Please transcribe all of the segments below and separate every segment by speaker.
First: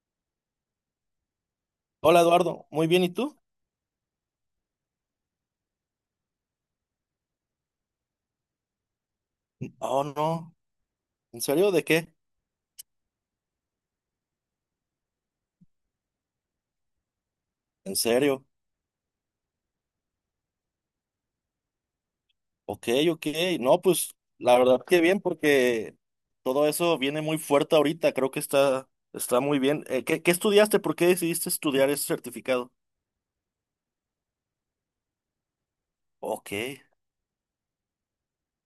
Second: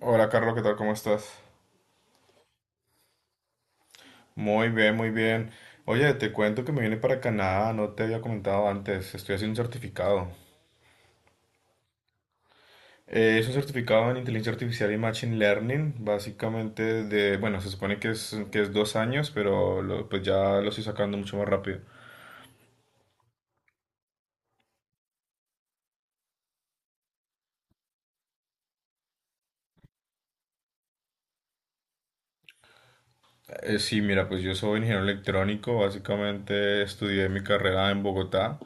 Speaker 1: Hola Carlos, ¿qué tal? ¿Cómo estás?
Speaker 2: Hola Eduardo, muy bien, ¿y tú?
Speaker 1: Muy bien, muy bien. Oye, te cuento que me vine para Canadá, no te había comentado antes, estoy haciendo un
Speaker 2: Oh,
Speaker 1: certificado.
Speaker 2: no, ¿en serio? ¿De qué?
Speaker 1: Es un certificado en inteligencia artificial y machine learning, básicamente bueno, se
Speaker 2: ¿En
Speaker 1: supone
Speaker 2: serio?
Speaker 1: que es dos años, pero pues ya lo estoy sacando mucho más rápido.
Speaker 2: Ok, ok, no, pues la verdad que bien porque todo eso viene muy fuerte ahorita, creo que está muy bien. ¿Qué estudiaste? ¿Por qué decidiste estudiar ese certificado?
Speaker 1: Sí, mira, pues yo soy ingeniero electrónico,
Speaker 2: Ok,
Speaker 1: básicamente estudié mi carrera en Bogotá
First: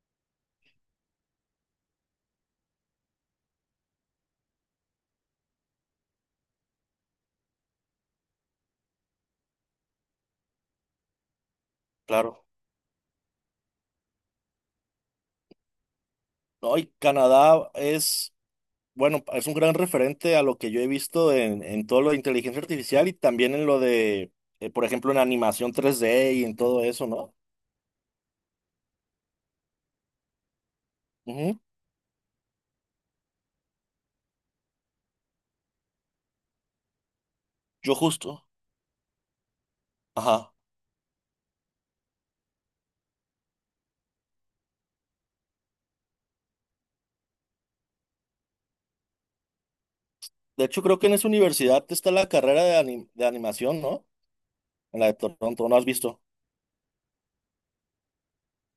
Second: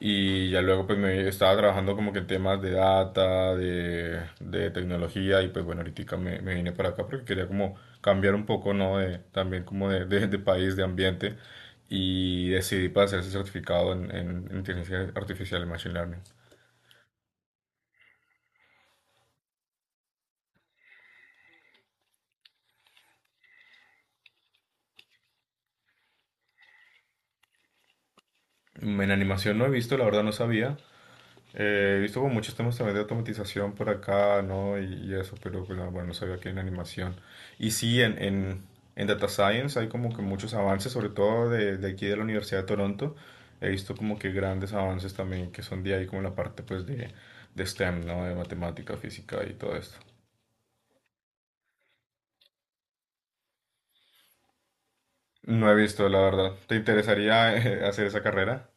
Speaker 1: y ya luego pues me estaba trabajando como que en temas de data, de tecnología y pues bueno, ahorita me vine para acá porque quería como cambiar un poco, ¿no? De, también como de país, de ambiente
Speaker 2: claro.
Speaker 1: y decidí para hacer ese certificado en inteligencia artificial y machine learning.
Speaker 2: No, y Canadá es, bueno, es un gran referente a lo que yo he visto en todo lo de inteligencia artificial y también en lo de, por ejemplo, en animación 3D y en todo eso, ¿no?
Speaker 1: En animación no he visto, la verdad no sabía.
Speaker 2: Ujú,
Speaker 1: He visto como muchos temas también de automatización por acá, ¿no? Y eso, pero pues, ah, bueno, no sabía que en animación. Y
Speaker 2: yo
Speaker 1: sí,
Speaker 2: justo.
Speaker 1: en Data Science hay como que
Speaker 2: Ajá.
Speaker 1: muchos avances, sobre todo de aquí de la Universidad de Toronto. He visto como que grandes avances también que son de ahí, como la parte pues de STEM, ¿no? De matemática, física y todo esto.
Speaker 2: De hecho, creo que en esa universidad está la carrera de, de animación, ¿no? En la de
Speaker 1: No
Speaker 2: Toronto,
Speaker 1: he
Speaker 2: ¿no has
Speaker 1: visto, la
Speaker 2: visto?
Speaker 1: verdad. ¿Te interesaría hacer esa carrera?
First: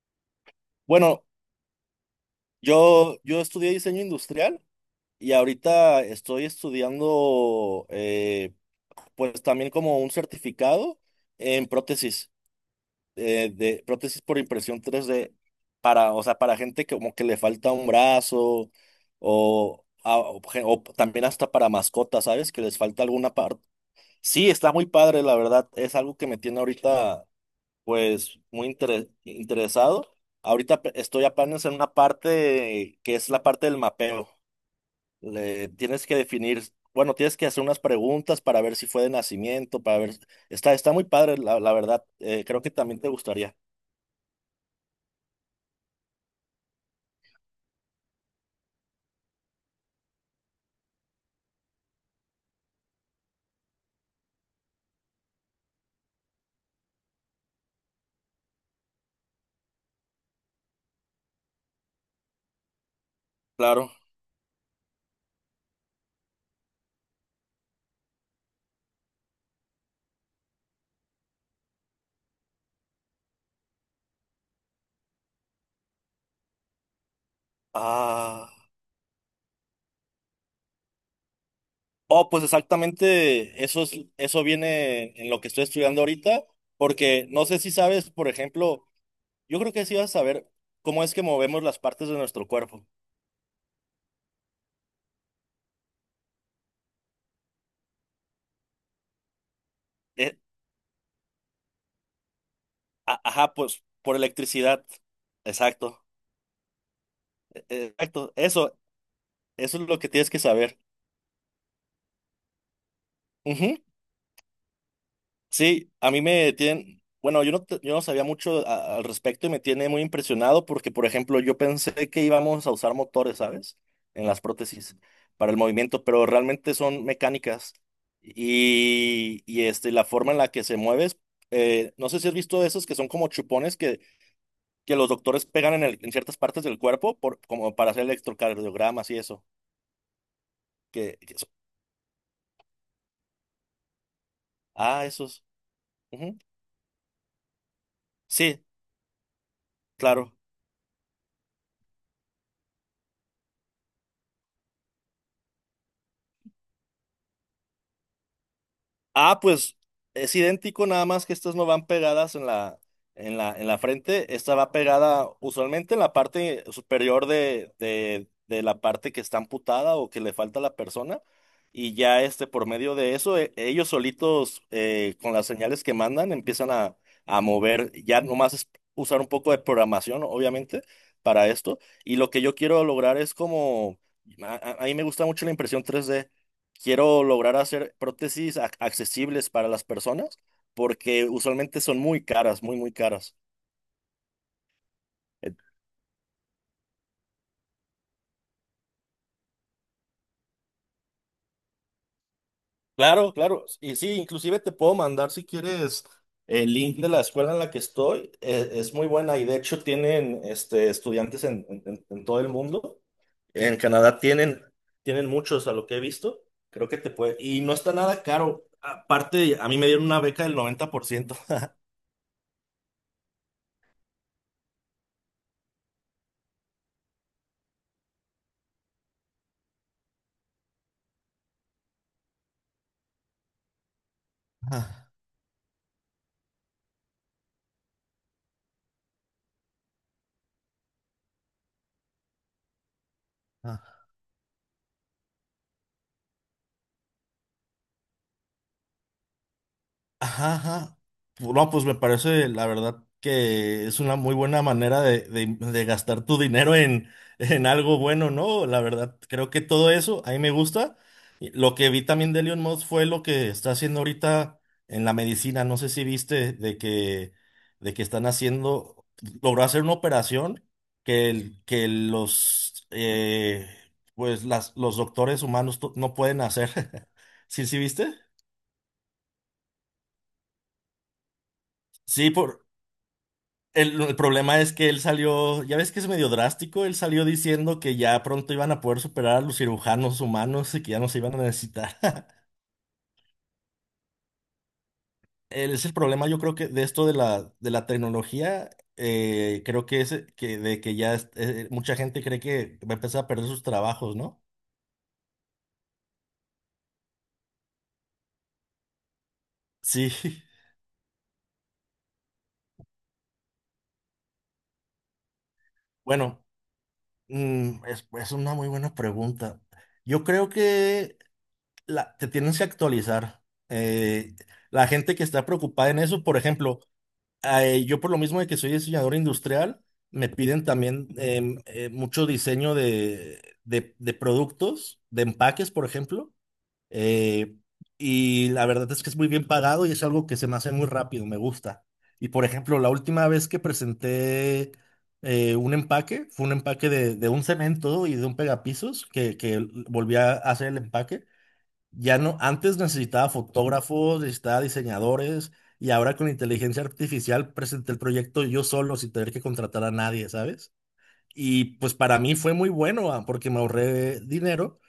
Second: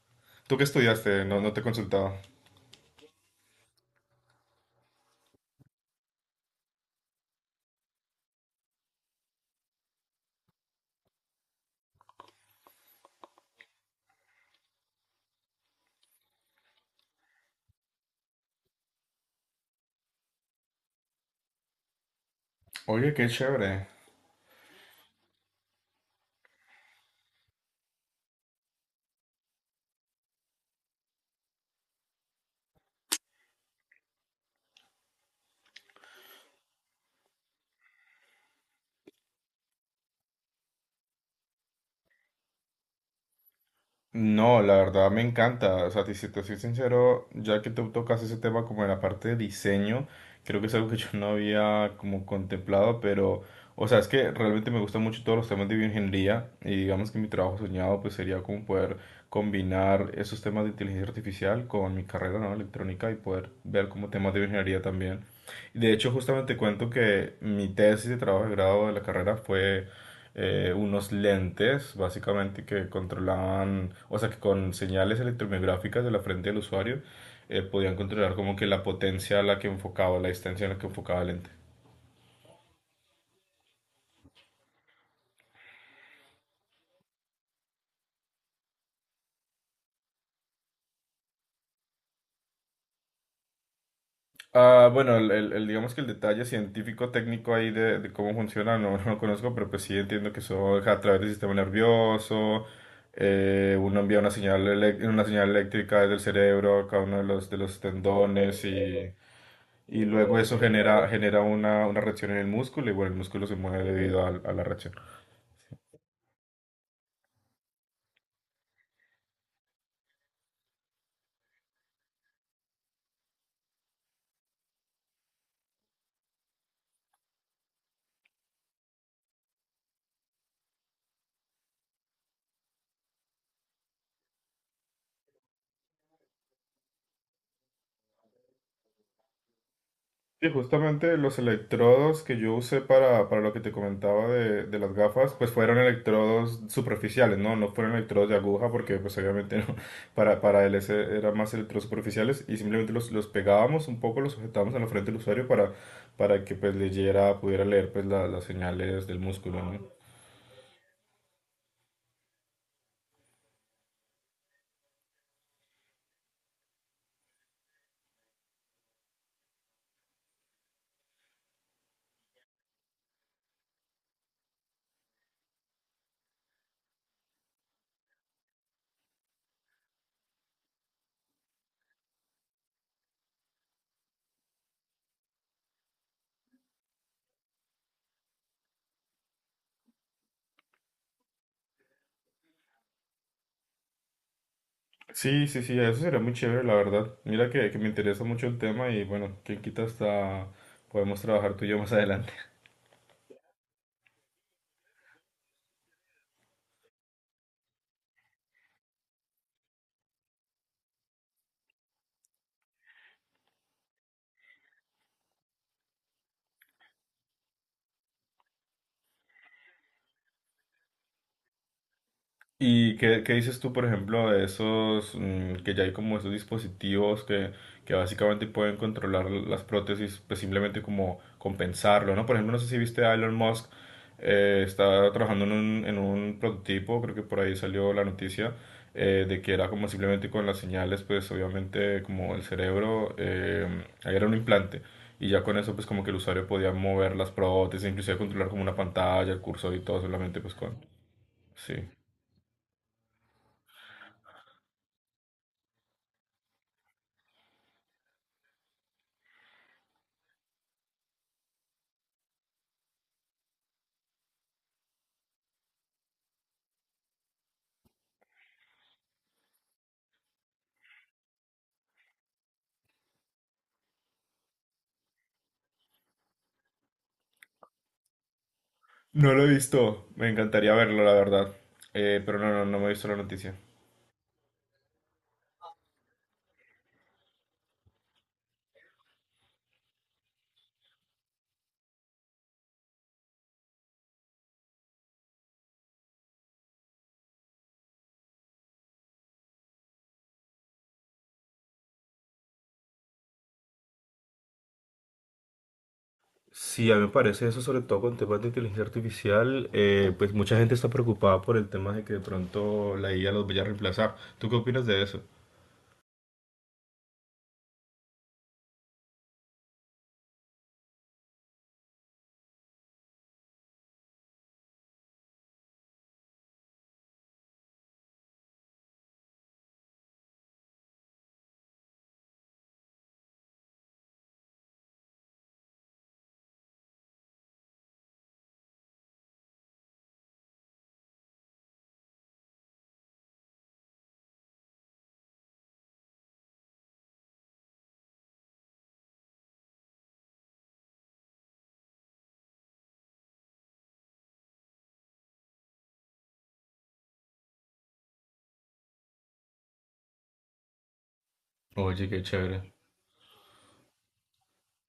Speaker 1: ¿Tú qué estudiaste?
Speaker 2: Bueno,
Speaker 1: No te he consultado.
Speaker 2: yo estudié diseño industrial y ahorita estoy estudiando, pues también como un certificado en prótesis, de prótesis por impresión 3D para, o sea, para gente que como que le falta un brazo o, a- o gen- o también hasta para mascotas, ¿sabes? Que les falta
Speaker 1: Oye, qué
Speaker 2: alguna parte.
Speaker 1: chévere.
Speaker 2: Sí, está muy padre, la verdad. Es algo que me tiene ahorita, pues muy interesado. Ahorita estoy apenas en una parte que es la parte del mapeo. Le tienes que definir, bueno, tienes que hacer unas preguntas para ver si fue de nacimiento, para ver. Está muy padre, la verdad. Creo que también te gustaría.
Speaker 1: No, la verdad me encanta. O sea, si te soy sincero, ya que tú tocas ese tema como en la parte de diseño, creo que es algo que yo no había como contemplado, pero, o sea, es que realmente me gustan mucho todos los temas de bioingeniería y digamos que mi trabajo soñado pues sería como poder combinar esos temas de inteligencia artificial con mi carrera, ¿no? Electrónica y poder ver
Speaker 2: Claro.
Speaker 1: como temas de bioingeniería también. De hecho, justamente cuento que mi tesis de trabajo de grado de la carrera fue unos lentes, básicamente, que controlaban, o sea, que con señales electromiográficas de la frente del usuario podían controlar
Speaker 2: Ah.
Speaker 1: como que la potencia a la que enfocaba, la distancia a la que enfocaba el lente.
Speaker 2: Oh, pues exactamente, eso es, eso viene en lo que estoy estudiando ahorita, porque no sé si sabes, por ejemplo, yo creo que sí vas a saber cómo es que movemos las partes de nuestro cuerpo.
Speaker 1: Ah, bueno, digamos que el detalle científico técnico ahí de cómo funciona no, no lo conozco, pero pues sí entiendo
Speaker 2: Eh,
Speaker 1: que eso es a través del sistema nervioso,
Speaker 2: ajá, pues
Speaker 1: uno
Speaker 2: por
Speaker 1: envía una señal,
Speaker 2: electricidad.
Speaker 1: una señal
Speaker 2: Exacto,
Speaker 1: eléctrica desde el cerebro a cada uno de
Speaker 2: e-
Speaker 1: los
Speaker 2: e- exacto. Eso,
Speaker 1: tendones
Speaker 2: eso es lo
Speaker 1: y
Speaker 2: que tienes
Speaker 1: luego
Speaker 2: que
Speaker 1: eso
Speaker 2: saber.
Speaker 1: genera una reacción en el músculo y bueno, el músculo se
Speaker 2: Ujú.
Speaker 1: mueve debido a la reacción.
Speaker 2: Sí, a mí me tienen, bueno, yo no, yo no sabía mucho al respecto y me tiene muy impresionado porque, por ejemplo, yo pensé que íbamos a usar motores, ¿sabes? En las prótesis para el movimiento, pero realmente son mecánicas. Y este, la forma en la que se mueves, no sé si has visto esos que son como chupones que los doctores pegan en ciertas partes del cuerpo por, como para hacer electrocardiogramas y eso.
Speaker 1: Sí, justamente
Speaker 2: Que, que
Speaker 1: los
Speaker 2: so-
Speaker 1: electrodos que yo usé para lo que te comentaba de las
Speaker 2: ah,
Speaker 1: gafas,
Speaker 2: esos.
Speaker 1: pues fueron
Speaker 2: Ujú.
Speaker 1: electrodos superficiales, ¿no? No fueron electrodos de
Speaker 2: Sí,
Speaker 1: aguja porque pues obviamente no,
Speaker 2: claro.
Speaker 1: para él ese eran más electrodos superficiales y simplemente los pegábamos un poco, los sujetábamos en la frente del usuario para que pues leyera, pudiera leer pues las señales del
Speaker 2: Ah,
Speaker 1: músculo,
Speaker 2: pues
Speaker 1: ¿no?
Speaker 2: es idéntico, nada más que estas no van pegadas en la frente. Esta va pegada usualmente en la parte superior de la parte que está amputada o que le falta a la persona. Y ya este, por medio de eso, ellos solitos, con las señales que mandan, empiezan a mover. Ya nomás es usar un poco de programación, obviamente, para esto. Y lo que yo quiero lograr es como, a mí me gusta mucho la impresión 3D. Quiero lograr hacer prótesis accesibles para las personas porque usualmente son muy caras, muy, muy caras.
Speaker 1: Sí,
Speaker 2: Eh,
Speaker 1: sí, sí, eso sería muy chévere, la verdad. Mira que me interesa mucho el tema y bueno, quién quita hasta podemos trabajar tú y yo más adelante.
Speaker 2: Claro, claro. Y sí, inclusive te puedo mandar si quieres el link de la escuela en la que estoy. Es muy buena y de hecho tienen este, estudiantes en todo el mundo. En Canadá tienen muchos a lo que he visto. Creo que te puede. Y no está nada caro. Aparte, a mí me dieron una beca del 90%.
Speaker 1: ¿Y qué, qué dices tú, por ejemplo, de esos, que ya hay como esos dispositivos que básicamente pueden controlar las prótesis, pues simplemente como compensarlo, ¿no? Por ejemplo, no sé si viste a Elon Musk, está trabajando en un prototipo, creo que por ahí salió la noticia, de que era como simplemente con las señales, pues obviamente como el cerebro, ahí era un implante. Y ya con eso, pues como que el usuario podía mover las prótesis, inclusive controlar como una pantalla, el cursor y todo, solamente pues
Speaker 2: Ajá,
Speaker 1: con...
Speaker 2: ajá. No,
Speaker 1: Sí.
Speaker 2: pues me parece, la verdad, que es una muy buena manera de gastar tu dinero en, en algo bueno, ¿no? La verdad, creo que todo eso, a mí me gusta. Y lo que vi también de Elon Musk fue lo que está haciendo ahorita en la medicina. No sé si viste de que están haciendo, logró hacer una operación que pues los doctores humanos no pueden hacer. ¿Sí, sí viste?
Speaker 1: No lo he visto, me encantaría verlo, la verdad.
Speaker 2: Sí.
Speaker 1: Pero no,
Speaker 2: por
Speaker 1: no, no me he visto la noticia.
Speaker 2: El, el problema es que él salió, ya ves que es medio drástico, él salió diciendo que ya pronto iban a poder superar a los cirujanos humanos y que ya no se iban a necesitar. Él es el problema, yo creo que de esto de la, tecnología, creo que es que de que ya mucha gente cree que va a empezar a perder sus trabajos, ¿no?
Speaker 1: Sí, a mí me parece eso, sobre todo con temas de inteligencia artificial,
Speaker 2: Sí,
Speaker 1: pues mucha gente está preocupada por el tema de que de pronto la IA los vaya a reemplazar. ¿Tú qué opinas de eso?
Speaker 2: bueno, es una muy buena pregunta. Yo creo que te tienes que actualizar. Eh, la gente que está preocupada en eso, por ejemplo, yo por lo mismo de que soy diseñador industrial, me piden también mucho diseño de productos, de empaques, por ejemplo. eh, y la verdad es que es muy bien pagado y es algo que se me hace muy rápido, me gusta. Y por ejemplo, la última vez que presenté un empaque, fue un empaque de un cemento y de un pegapisos que volví a hacer el empaque. Ya no, antes necesitaba fotógrafos, necesitaba diseñadores y ahora con inteligencia artificial presenté el proyecto yo solo sin tener que contratar a nadie, ¿sabes? Y pues
Speaker 1: Oye,
Speaker 2: para
Speaker 1: qué
Speaker 2: mí fue
Speaker 1: chévere.
Speaker 2: muy bueno, porque me ahorré dinero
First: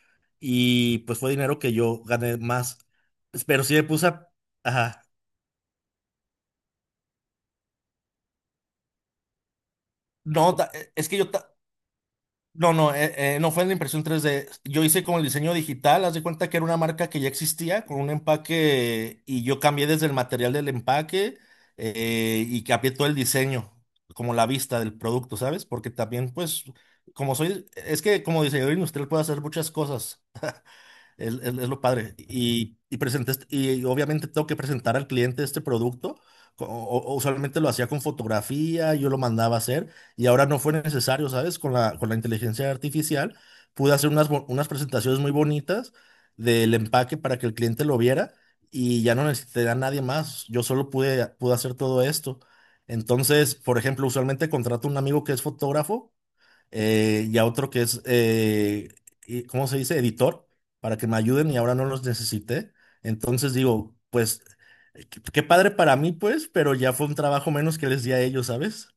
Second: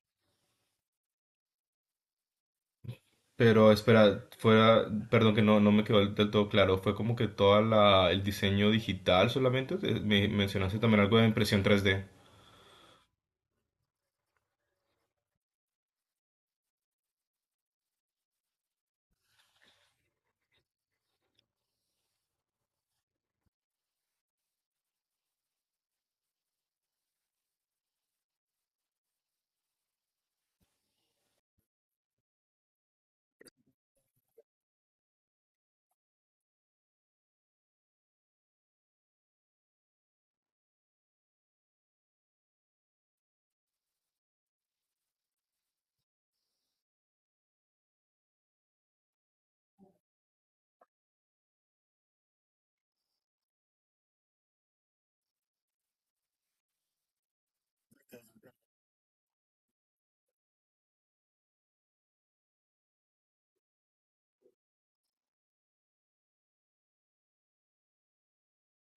Speaker 2: y pues fue dinero que yo gané más, pero
Speaker 1: Pero
Speaker 2: sí me puse
Speaker 1: espera,
Speaker 2: a...
Speaker 1: fuera,
Speaker 2: Ajá.
Speaker 1: perdón que no, no me quedó del todo claro, fue como que toda el diseño digital solamente. Me
Speaker 2: No,
Speaker 1: mencionaste también
Speaker 2: es que
Speaker 1: algo de impresión 3D.
Speaker 2: no, no, no fue en la impresión 3D. Yo hice con el diseño digital, haz de cuenta que era una marca que ya existía con un empaque y yo cambié desde el material del empaque, y cambié todo el diseño, como la vista del producto, ¿sabes? Porque también, pues, es que como diseñador industrial puedo hacer muchas cosas. Es lo padre. Presenté y obviamente tengo que presentar al cliente este producto. Co- o Usualmente lo hacía con fotografía, yo lo mandaba a hacer y ahora no fue necesario, ¿sabes? Con la inteligencia artificial pude hacer unas presentaciones muy bonitas del empaque para que el cliente lo viera y ya no necesité a nadie más. Yo solo pude hacer todo esto. Entonces, por ejemplo, usualmente contrato a un amigo que es fotógrafo, y a otro que es, ¿cómo se dice? Editor, para que me ayuden y ahora no los necesité. Entonces digo, pues, qué padre para mí, pues, pero ya fue un trabajo menos que les di a ellos, ¿sabes?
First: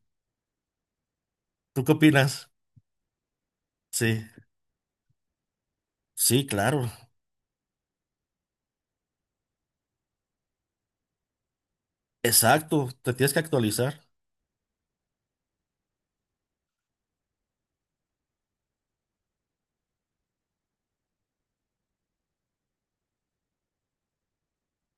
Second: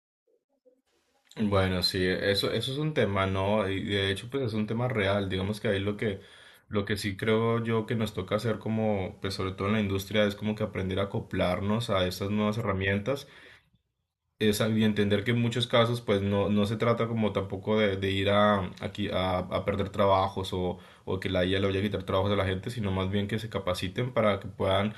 Speaker 1: Bueno,
Speaker 2: ¿Tú qué
Speaker 1: sí,
Speaker 2: opinas?
Speaker 1: eso es un tema, ¿no? Y de
Speaker 2: Sí,
Speaker 1: hecho, pues es un tema real. Digamos que ahí
Speaker 2: sí,
Speaker 1: lo
Speaker 2: claro.
Speaker 1: que sí creo yo que nos toca hacer como, pues sobre todo en la industria, es como que aprender a acoplarnos a estas nuevas
Speaker 2: Exacto, te
Speaker 1: herramientas
Speaker 2: tienes que actualizar.
Speaker 1: es, y entender que en muchos casos pues no, no se trata como tampoco de ir a perder trabajos o que la IA le vaya a quitar trabajos a la gente, sino más bien que se capaciten para que puedan,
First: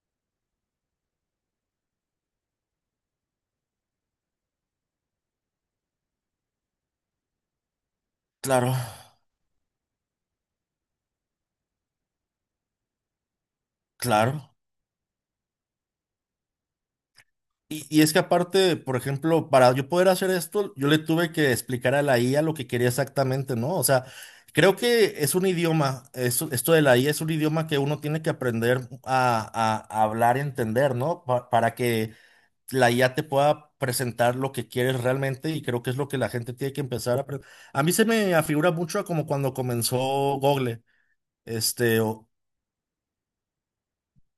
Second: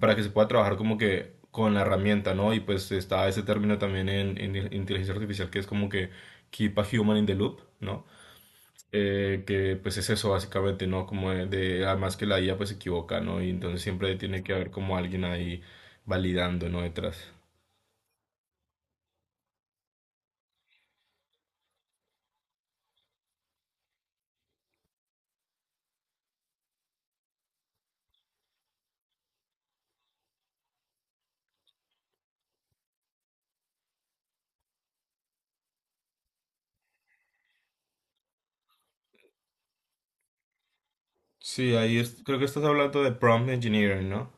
Speaker 1: para que se pueda trabajar como que con la herramienta, ¿no? Y pues está ese término también en inteligencia artificial que es como que keep a human in the loop, ¿no?
Speaker 2: Claro,
Speaker 1: Que pues es eso básicamente, ¿no? Como además que la IA pues se equivoca, ¿no? Y entonces siempre tiene
Speaker 2: claro.
Speaker 1: que haber como alguien ahí validando, ¿no? Detrás.
Speaker 2: Y es que aparte, por ejemplo, para yo poder hacer esto, yo le tuve que explicar a la IA lo que quería exactamente, ¿no? O sea, creo que es un idioma, esto de la IA es un idioma que uno tiene que aprender a hablar y entender, ¿no? Para que la IA te pueda presentar lo que quieres realmente y creo que es lo que la gente tiene que empezar a aprender. A mí se me afigura mucho a como cuando comenzó Google,
Speaker 1: Sí, ahí
Speaker 2: este, o
Speaker 1: creo que estás hablando de prompt engineering, ¿no?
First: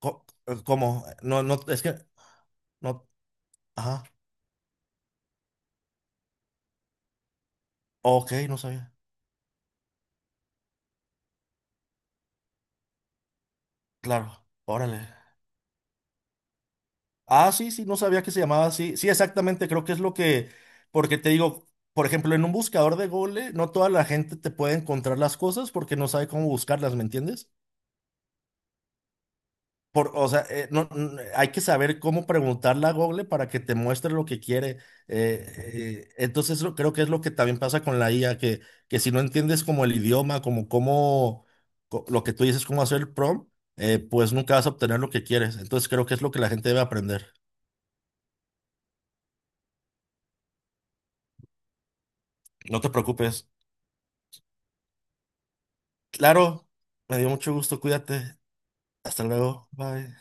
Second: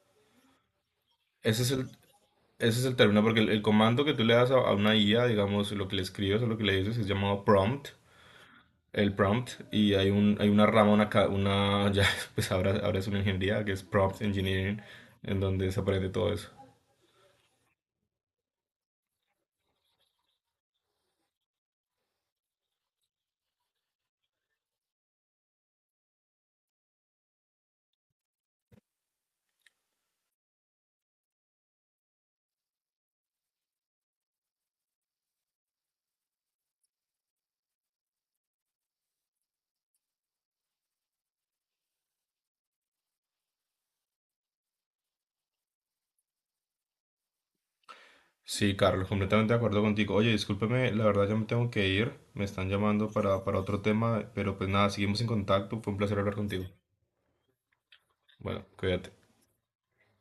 Speaker 2: co- como, no, no,
Speaker 1: Ese es
Speaker 2: es
Speaker 1: el,
Speaker 2: que,
Speaker 1: ese es el
Speaker 2: no,
Speaker 1: término, porque el
Speaker 2: ajá,
Speaker 1: comando que tú le das a una IA, digamos, lo que le escribes o lo que le dices es llamado prompt,
Speaker 2: ok, no sabía,
Speaker 1: el prompt, y hay un, hay una rama, una, una ya, pues ahora, ahora es una ingeniería que es prompt
Speaker 2: claro,
Speaker 1: engineering,
Speaker 2: órale.
Speaker 1: en donde se aprende todo eso.
Speaker 2: Ah, sí, sí, no sabía que se llamaba así. Sí, exactamente, creo que es lo que, porque te digo, por ejemplo, en un buscador de Google, no toda la gente te puede encontrar las cosas porque no sabe cómo buscarlas, ¿me entiendes? Por, o sea, no, hay que saber cómo preguntarle a Google para que te muestre lo que quiere. Entonces, creo que es lo que también pasa con la IA, que si no entiendes como el idioma, como lo que tú dices, cómo hacer el prompt, pues nunca vas a obtener lo que quieres. Entonces, creo que es lo que la gente debe aprender.
Speaker 1: Sí, Carlos, completamente de acuerdo contigo. Oye, discúlpeme, la verdad ya me tengo que ir, me están
Speaker 2: No te
Speaker 1: llamando
Speaker 2: preocupes.
Speaker 1: para otro tema, pero pues nada, seguimos en contacto, fue un placer hablar contigo.
Speaker 2: Claro, me dio mucho gusto, cuídate.
Speaker 1: Bueno, cuídate.
Speaker 2: Hasta luego, bye.